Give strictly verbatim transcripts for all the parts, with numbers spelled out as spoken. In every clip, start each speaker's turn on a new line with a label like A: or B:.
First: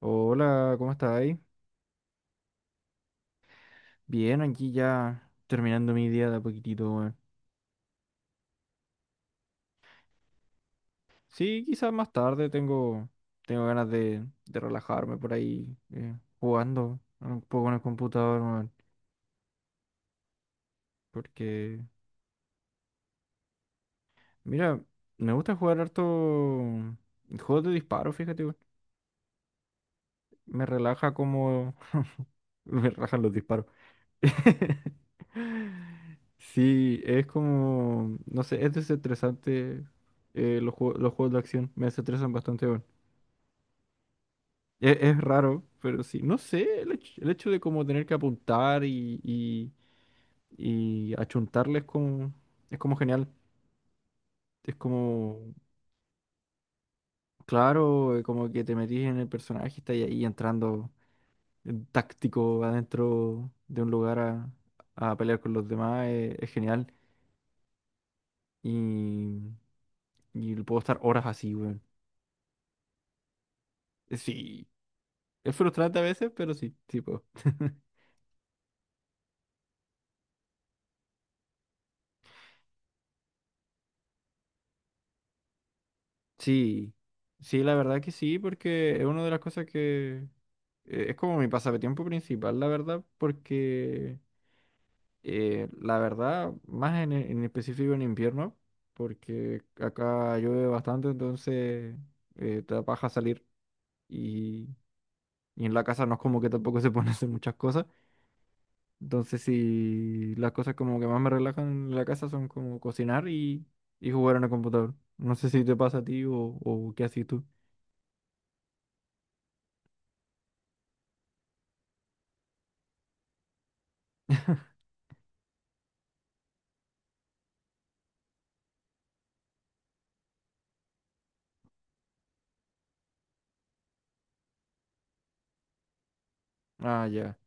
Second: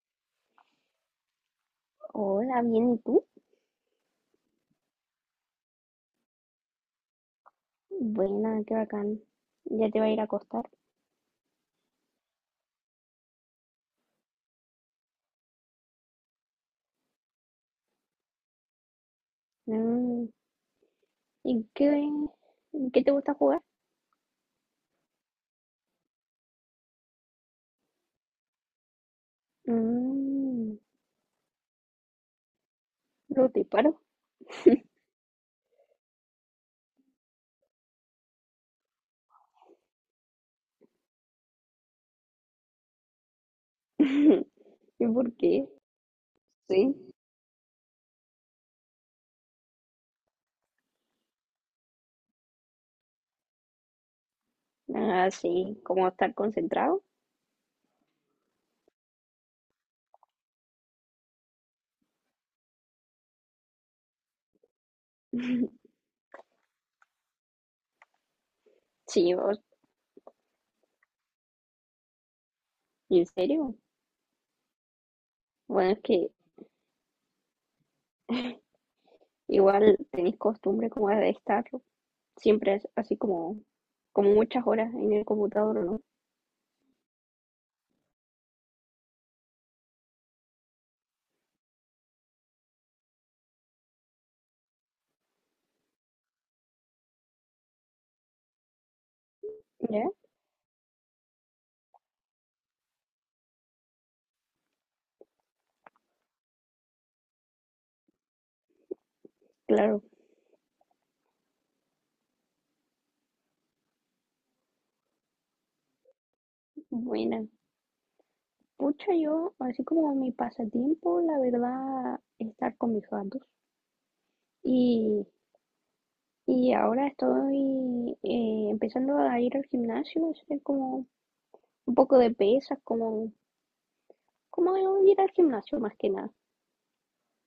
A: Hola, ¿cómo estás ahí?
B: Hola, bien, ¿y tú?
A: Bien, aquí ya terminando mi día de a poquitito, weón.
B: Buena, qué bacán. Ya te va a ir a acostar.
A: Sí, quizás más tarde tengo, tengo ganas de, de relajarme por ahí eh, jugando un poco en el computador, weón.
B: Mm. ¿Y
A: Porque,
B: qué, qué te gusta jugar?
A: mira, me gusta jugar harto juegos de disparo, fíjate, weón. Me
B: Mm.
A: relaja como... me relajan los
B: ¿Lo te
A: disparos.
B: paro?
A: Sí, es como, no sé, es desestresante eh, los juegos, los juegos de acción, me desestresan bastante, bueno. Es,
B: ¿Y
A: es
B: por
A: raro,
B: qué?
A: pero sí, no sé, el
B: Sí.
A: hecho, el hecho de como tener que apuntar y, y, y achuntarle es como, es como genial, es
B: Ah,
A: como,
B: sí, como estar concentrado.
A: claro, eh, como que te metís en el personaje y estás ahí entrando en táctico adentro de un lugar a, a pelear con los demás, eh, es genial.
B: Sí, vos,
A: Y puedo estar horas así, weón.
B: ¿en serio?
A: Eh, Sí, es
B: Bueno,
A: frustrante
B: es
A: a veces,
B: que
A: pero sí, tipo.
B: igual tenéis costumbre como de estar siempre es así como, como, muchas horas en el computador, ¿o no?
A: Sí, sí, la verdad que sí, porque es una de las cosas que eh, es como mi pasatiempo principal, la verdad. Porque eh, la verdad, más en, en específico en invierno, porque
B: ¿Ya?
A: acá llueve bastante. Entonces eh, te da paja salir y, y en la casa no es como que tampoco se pone a hacer muchas cosas. Entonces,
B: Claro,
A: si las cosas como que más me relajan en la casa son como cocinar y, y jugar en el computador. No sé si te pasa a ti o, o qué haces tú.
B: buena. Pucha, yo, así como mi pasatiempo, la verdad, estar con mis gatos. Y, y ahora estoy eh, empezando a ir al gimnasio, hacer como un poco de pesas, como, como ir al gimnasio más que nada.
A: Ah, ya.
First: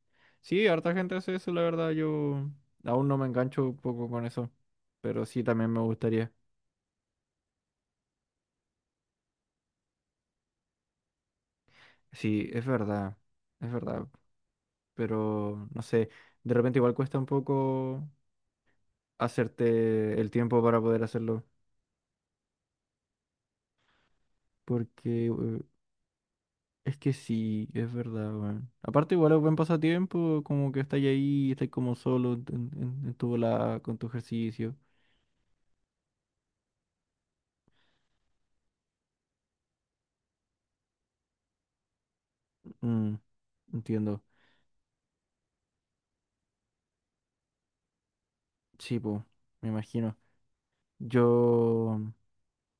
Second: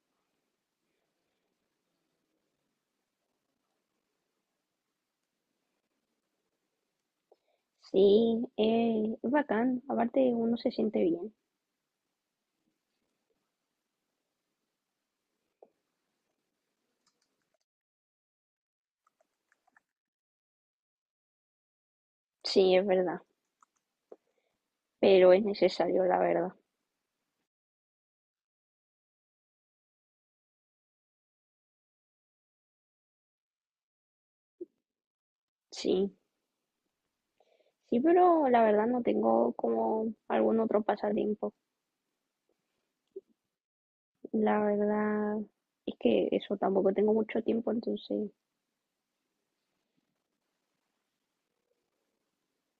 A: Sí, harta gente hace eso, la verdad. Yo aún no me engancho un poco con eso. Pero sí, también me gustaría.
B: Sí, eh, es bacán, aparte uno se siente bien.
A: Sí, es verdad. Es verdad. Pero no sé. De repente igual cuesta un poco hacerte el tiempo para poder hacerlo.
B: Sí, es verdad,
A: Porque
B: pero es
A: eh,
B: necesario, la verdad.
A: es que sí, es verdad, weón. Aparte, igual es buen pasatiempo, como que estáis ahí, estáis como solo en, en- en tu volada con tu ejercicio.
B: Sí, sí, pero la verdad no tengo como algún otro pasatiempo.
A: Mm, entiendo.
B: La verdad es que eso, tampoco tengo mucho tiempo, entonces...
A: Sí, pues, me imagino. Yo,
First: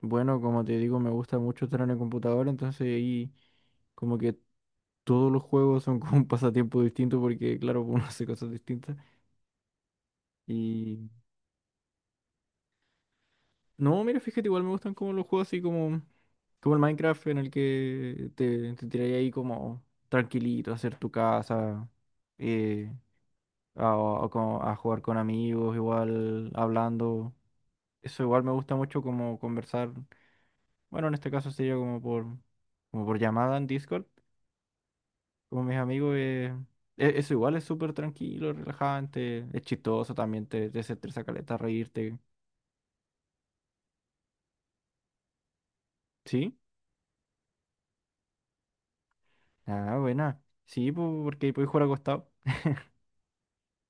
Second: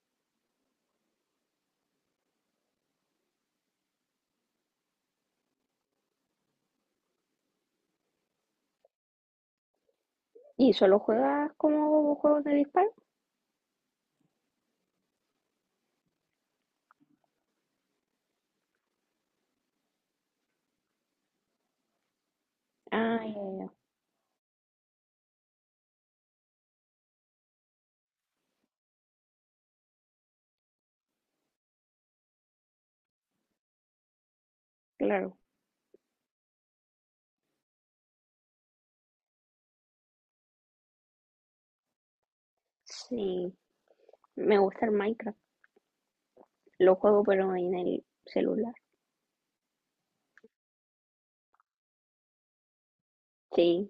A: bueno, como te digo, me gusta mucho estar en el computador. Entonces ahí como que todos los juegos son como un pasatiempo distinto porque, claro, uno hace cosas distintas.
B: ¿Y solo juegas como juegos de disparo?
A: No, mira, fíjate, igual me gustan como los juegos así como, como el Minecraft en el que te, te tiras ahí como tranquilito a hacer tu casa, eh,
B: Ah, ya, ya,
A: a, a como- a jugar con amigos, igual hablando. Eso igual me gusta mucho, como conversar. Bueno, en este caso sería como por, como por llamada en Discord,
B: claro.
A: con mis amigos. Eh, e- eso igual es súper tranquilo, relajante, es chistoso también, te, te desestresa caleta, reírte.
B: Sí, me gusta el Minecraft.
A: ¿Sí?
B: Lo juego pero en el celular.
A: Ah, buena. Sí, po, porque puedes jugar acostado.
B: Sí,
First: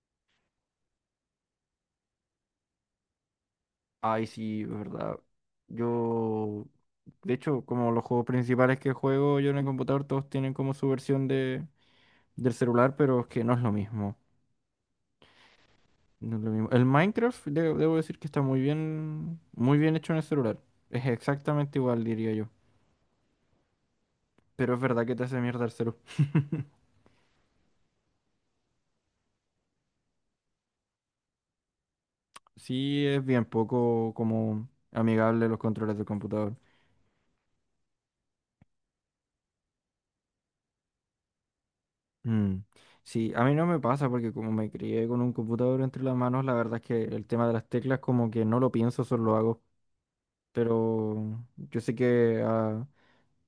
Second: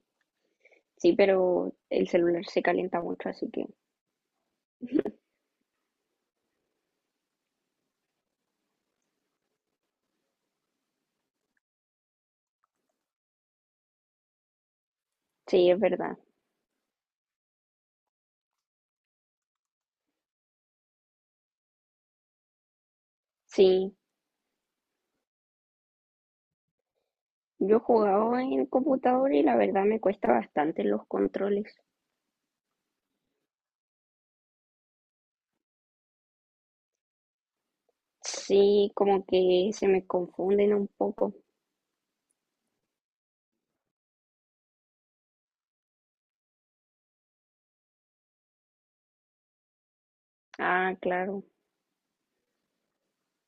B: sí, pero el celular se calienta mucho, así que
A: Ay, sí, es verdad. Yo, de hecho, como los juegos principales que juego yo en el computador, todos tienen como su versión de, del celular, pero es que no es lo mismo.
B: sí, es verdad.
A: No es lo mismo. El Minecraft, de- debo decir que está muy bien, muy bien hecho en el celular. Es exactamente igual, diría yo.
B: Sí,
A: Pero es verdad que te hace mierda el celular.
B: yo he jugado en el computador y la verdad me cuesta bastante los controles.
A: Sí, es bien poco como amigable, los controles del computador.
B: Sí, como que se me confunden un poco.
A: Mm. Sí, a mí no me pasa porque como me crié con un computador entre las manos, la verdad es que el tema de las teclas como que no lo pienso, solo lo hago.
B: Ah,
A: Pero
B: claro,
A: yo sé que a,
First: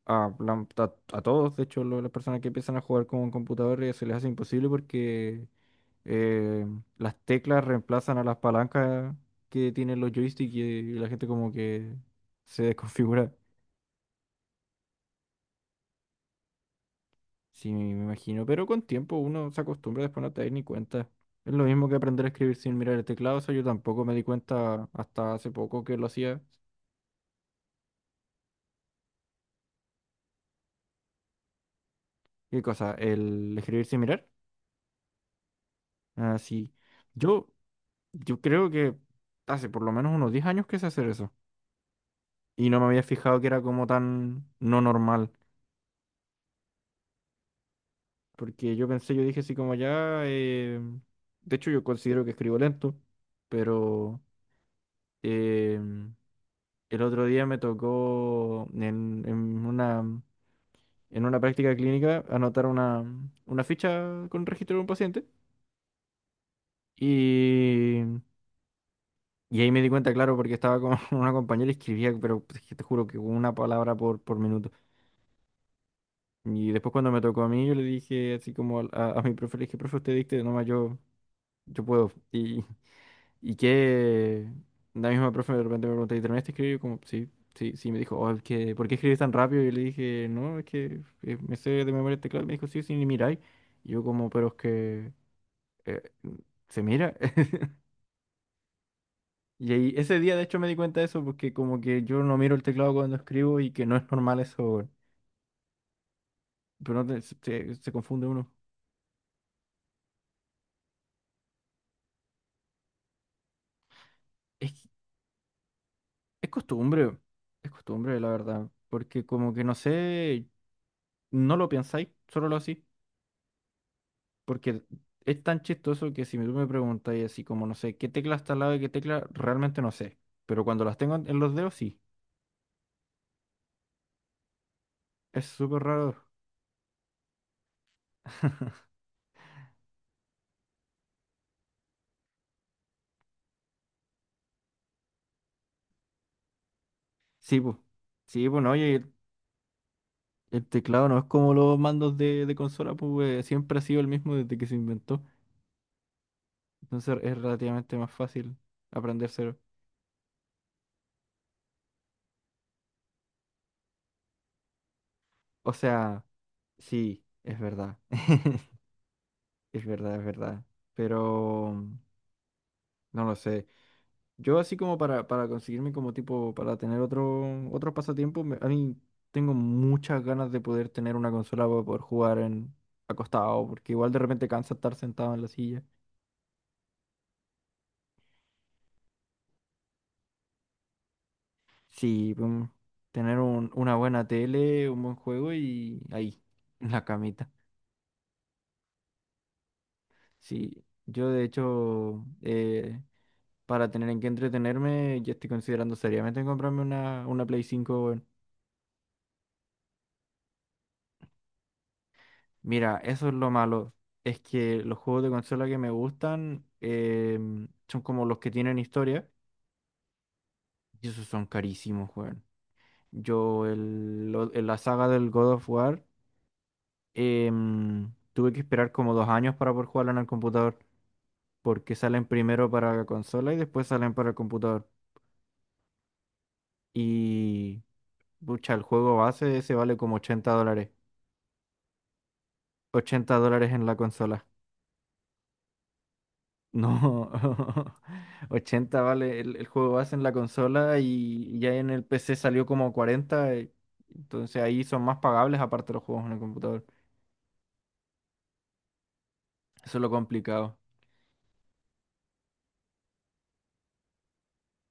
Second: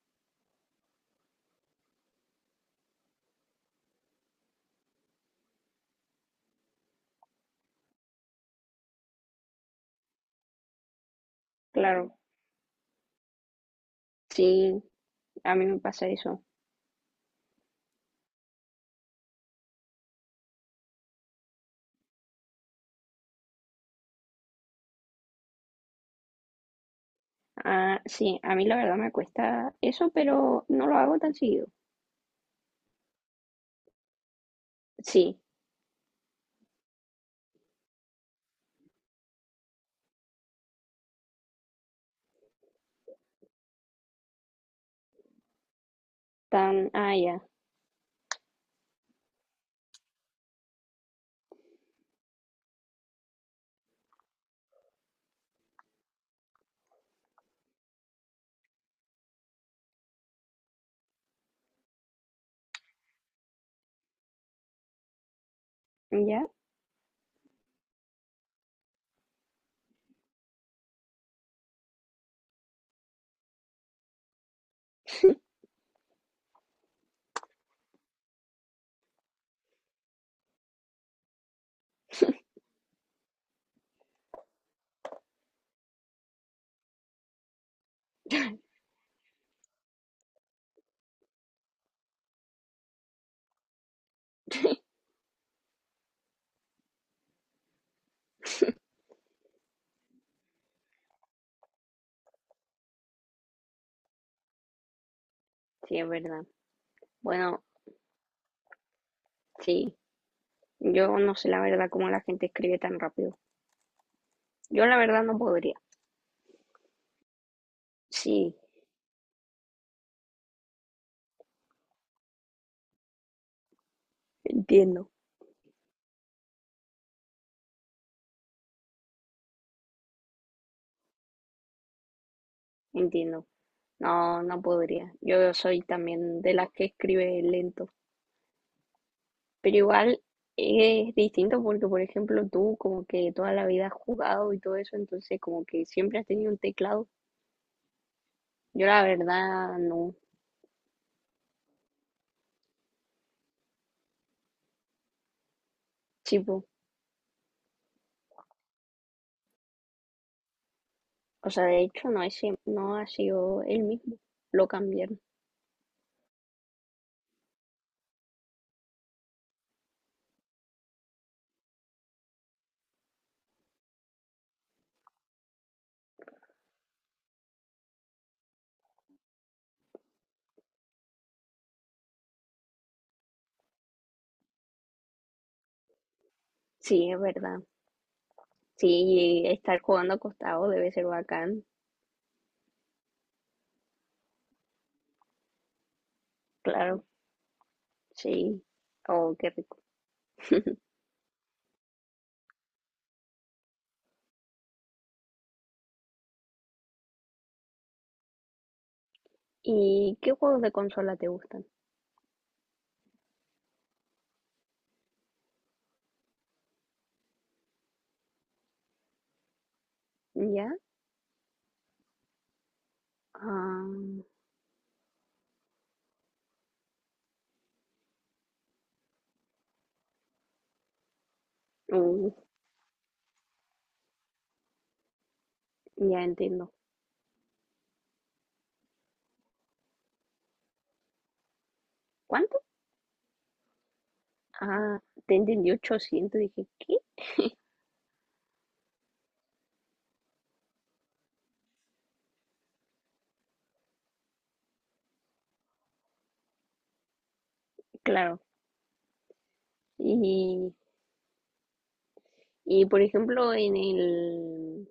A: a, la- a- a todos, de hecho, lo- las personas que empiezan a jugar con un computador eh, se les hace imposible, porque eh, las teclas reemplazan a las palancas que tienen los joysticks y, y la gente como que
B: claro.
A: se desconfigura.
B: Sí, a mí me pasa eso.
A: Sí, me imagino, pero con tiempo uno se acostumbra, después no te das ni cuenta. Es lo mismo que aprender a escribir sin mirar el teclado, o sea yo tampoco me di cuenta hasta hace poco que lo hacía.
B: Ah, sí, a mí la verdad me cuesta eso, pero no lo hago tan seguido.
A: ¿Qué cosa? ¿El escribir sin mirar?
B: Sí,
A: Ah, sí. Yo, yo creo que hace por lo menos unos diez años que sé hacer eso. Y no me había fijado que era como tan no normal.
B: tan, ah, ya,
A: Porque yo pensé, yo dije así como ya... eh, de hecho, yo considero que escribo lento, pero... em, el otro día me tocó en, en una, en una práctica clínica anotar una, una ficha con registro de un paciente
B: ya,
A: y, y ahí me di cuenta, claro, porque estaba con una compañera y escribía, pero pues, es que te juro que una palabra por, por minuto. Y después cuando me tocó a mí, yo le dije así como al- a, a mi profe, le dije, profe, usted dicte, nomás yo, yo puedo. Y, Y que la misma profe de repente me preguntó, ¿y terminaste de escribir? Yo como, sí, sí, sí, me dijo, oh, es que, ¿por qué escribes tan rápido? Y yo le dije, no, es que eh, me sé de memoria el teclado. Y me dijo, sí, sí, ni miráis. Y yo como, pero es que eh, se mira. Y ahí, ese día de hecho me di cuenta de eso, porque como que yo no miro el teclado cuando escribo y que no es normal eso, weón.
B: sí, es verdad.
A: Pero no te- se,
B: Bueno,
A: se- se confunde uno.
B: sí, yo no sé la verdad cómo la gente escribe tan rápido.
A: Es,
B: Yo
A: que-
B: la verdad no podría.
A: es costumbre, es costumbre, la
B: Sí,
A: verdad. Porque como que no sé, no lo pensáis, solo lo hacís. Porque
B: entiendo,
A: es tan chistoso que si tú me preguntas y así como no sé qué tecla está al lado de qué tecla, realmente no sé. Pero cuando las tengo en en los dedos, sí.
B: entiendo. No, no podría.
A: Es
B: Yo soy
A: súper raro.
B: también de las que escribe lento, pero igual es distinto porque, por ejemplo, tú como que toda la vida has jugado y todo eso, entonces como que siempre has tenido un teclado.
A: Sí, pues. Sí, pues, no,
B: Yo
A: oye,
B: la
A: el,
B: verdad no,
A: el teclado no es como los mandos de, de consola, pues eh, siempre ha sido el mismo desde que se inventó.
B: tipo.
A: Entonces es relativamente más fácil aprendérselo.
B: O sea, de hecho no es, siem- no ha sido el mismo, lo cambiaron.
A: O sea, sí, es verdad. Es verdad, es verdad. Pero no lo sé. Yo así como para, para conseguirme como tipo, para tener otro, otro pasatiempo, me- a mí tengo muchas ganas de poder tener una consola para poder jugar en acostado, porque igual de repente cansa estar sentado en la silla.
B: Sí, es verdad. Sí, estar jugando acostado debe ser bacán,
A: Sí, pum, tener un- una buena tele, un buen juego y ahí, en la
B: claro,
A: camita.
B: sí. Oh, qué rico.
A: Sí, yo de hecho, eh, para tener en qué entretenerme, ya estoy considerando seriamente en comprarme una, una Play cinco.
B: ¿Y qué juegos de consola te gustan?
A: Mira, eso es lo malo. Es que los juegos de consola que me gustan em, son como los que tienen historia.
B: ¿Ya?
A: Y esos son carísimos, weón. Yo
B: Ah,
A: el, lo- en la saga del God of War em, tuve que esperar como dos años para poder jugarlo en el computador. Porque salen
B: uh,
A: primero para la consola y después salen para el computador.
B: ya entiendo.
A: Y, pucha, el juego base ese vale como ochenta dólares.
B: ¿Cuánto?
A: Ochenta dólares en la consola.
B: Ah, te entendí ochocientos, dije, ¿qué?
A: No, ochenta vale el, el juego base en la consola y ya en el P C salió como cuarenta, eh, entonces ahí son más pagables aparte de los juegos en el computador.
B: Claro.
A: Eso es lo
B: Y,
A: complicado.
B: y por ejemplo, en el,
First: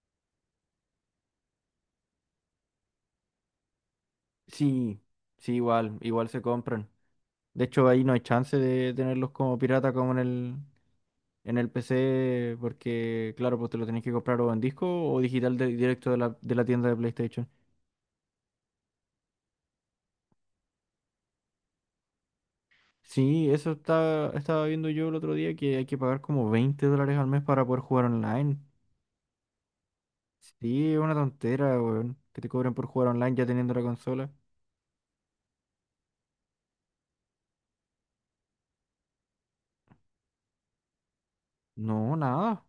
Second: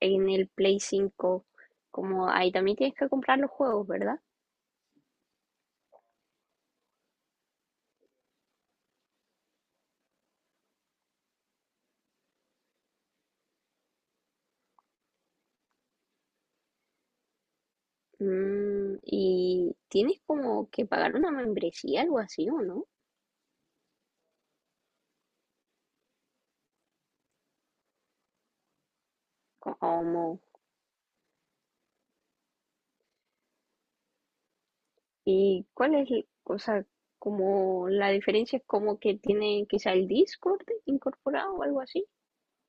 B: en el Play cinco como ahí también tienes que comprar los juegos, ¿verdad?
A: Sí, sí, igual, igual se compran. De hecho, ahí no hay chance de tenerlos como pirata como en el, en el P C, porque claro, pues te lo tenés que comprar o en disco o digital de- directo de la, de la tienda de PlayStation.
B: Mm, ¿y tienes como que pagar una membresía, algo así, o no?
A: Sí, eso está, estaba viendo yo el otro día que hay que pagar como veinte dólares al mes para poder jugar online.
B: Como,
A: Sí, es una tontera, weón. Que te cobren por jugar online ya teniendo la consola.
B: ¿y cuál es, el- o sea, como la diferencia es como que tiene quizá el Discord incorporado o algo así?
A: No, nada.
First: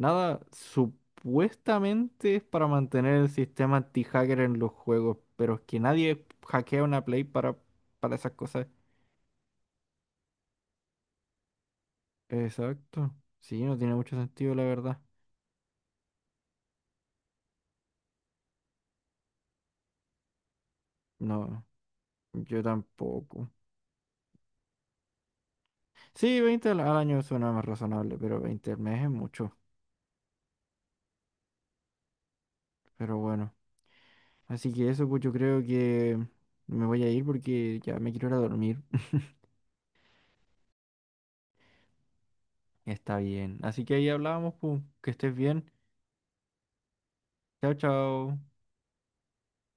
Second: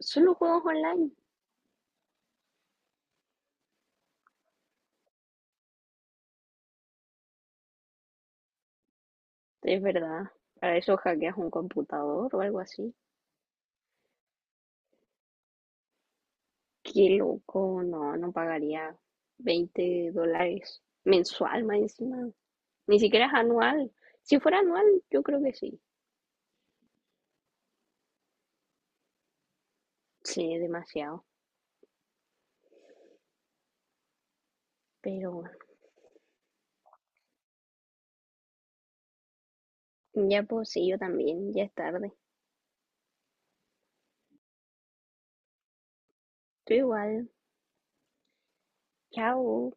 B: Solo juegos online,
A: Supuestamente es para mantener el sistema anti-hacker en los juegos. Pero es que nadie hackea una Play para, para esas cosas.
B: es verdad. Para eso hackeas un computador o algo así.
A: Exacto. Sí, no tiene mucho sentido, la verdad.
B: Qué loco, no, no pagaría veinte dólares mensual
A: No,
B: más encima.
A: yo
B: Ni siquiera es
A: tampoco.
B: anual. Si fuera anual, yo creo que sí.
A: Sí, veinte al al año suena más razonable, pero veinte al mes es mucho.
B: Sí, demasiado.
A: Pero bueno. Así que eso, pues
B: Pero
A: yo creo que me voy a ir porque ya me quiero ir a dormir.
B: ya pues sí, yo también, ya es tarde.
A: Está bien. Así que ahí hablábamos, pues, que estés bien.
B: Tú igual.
A: Chao, chao.
B: Chao.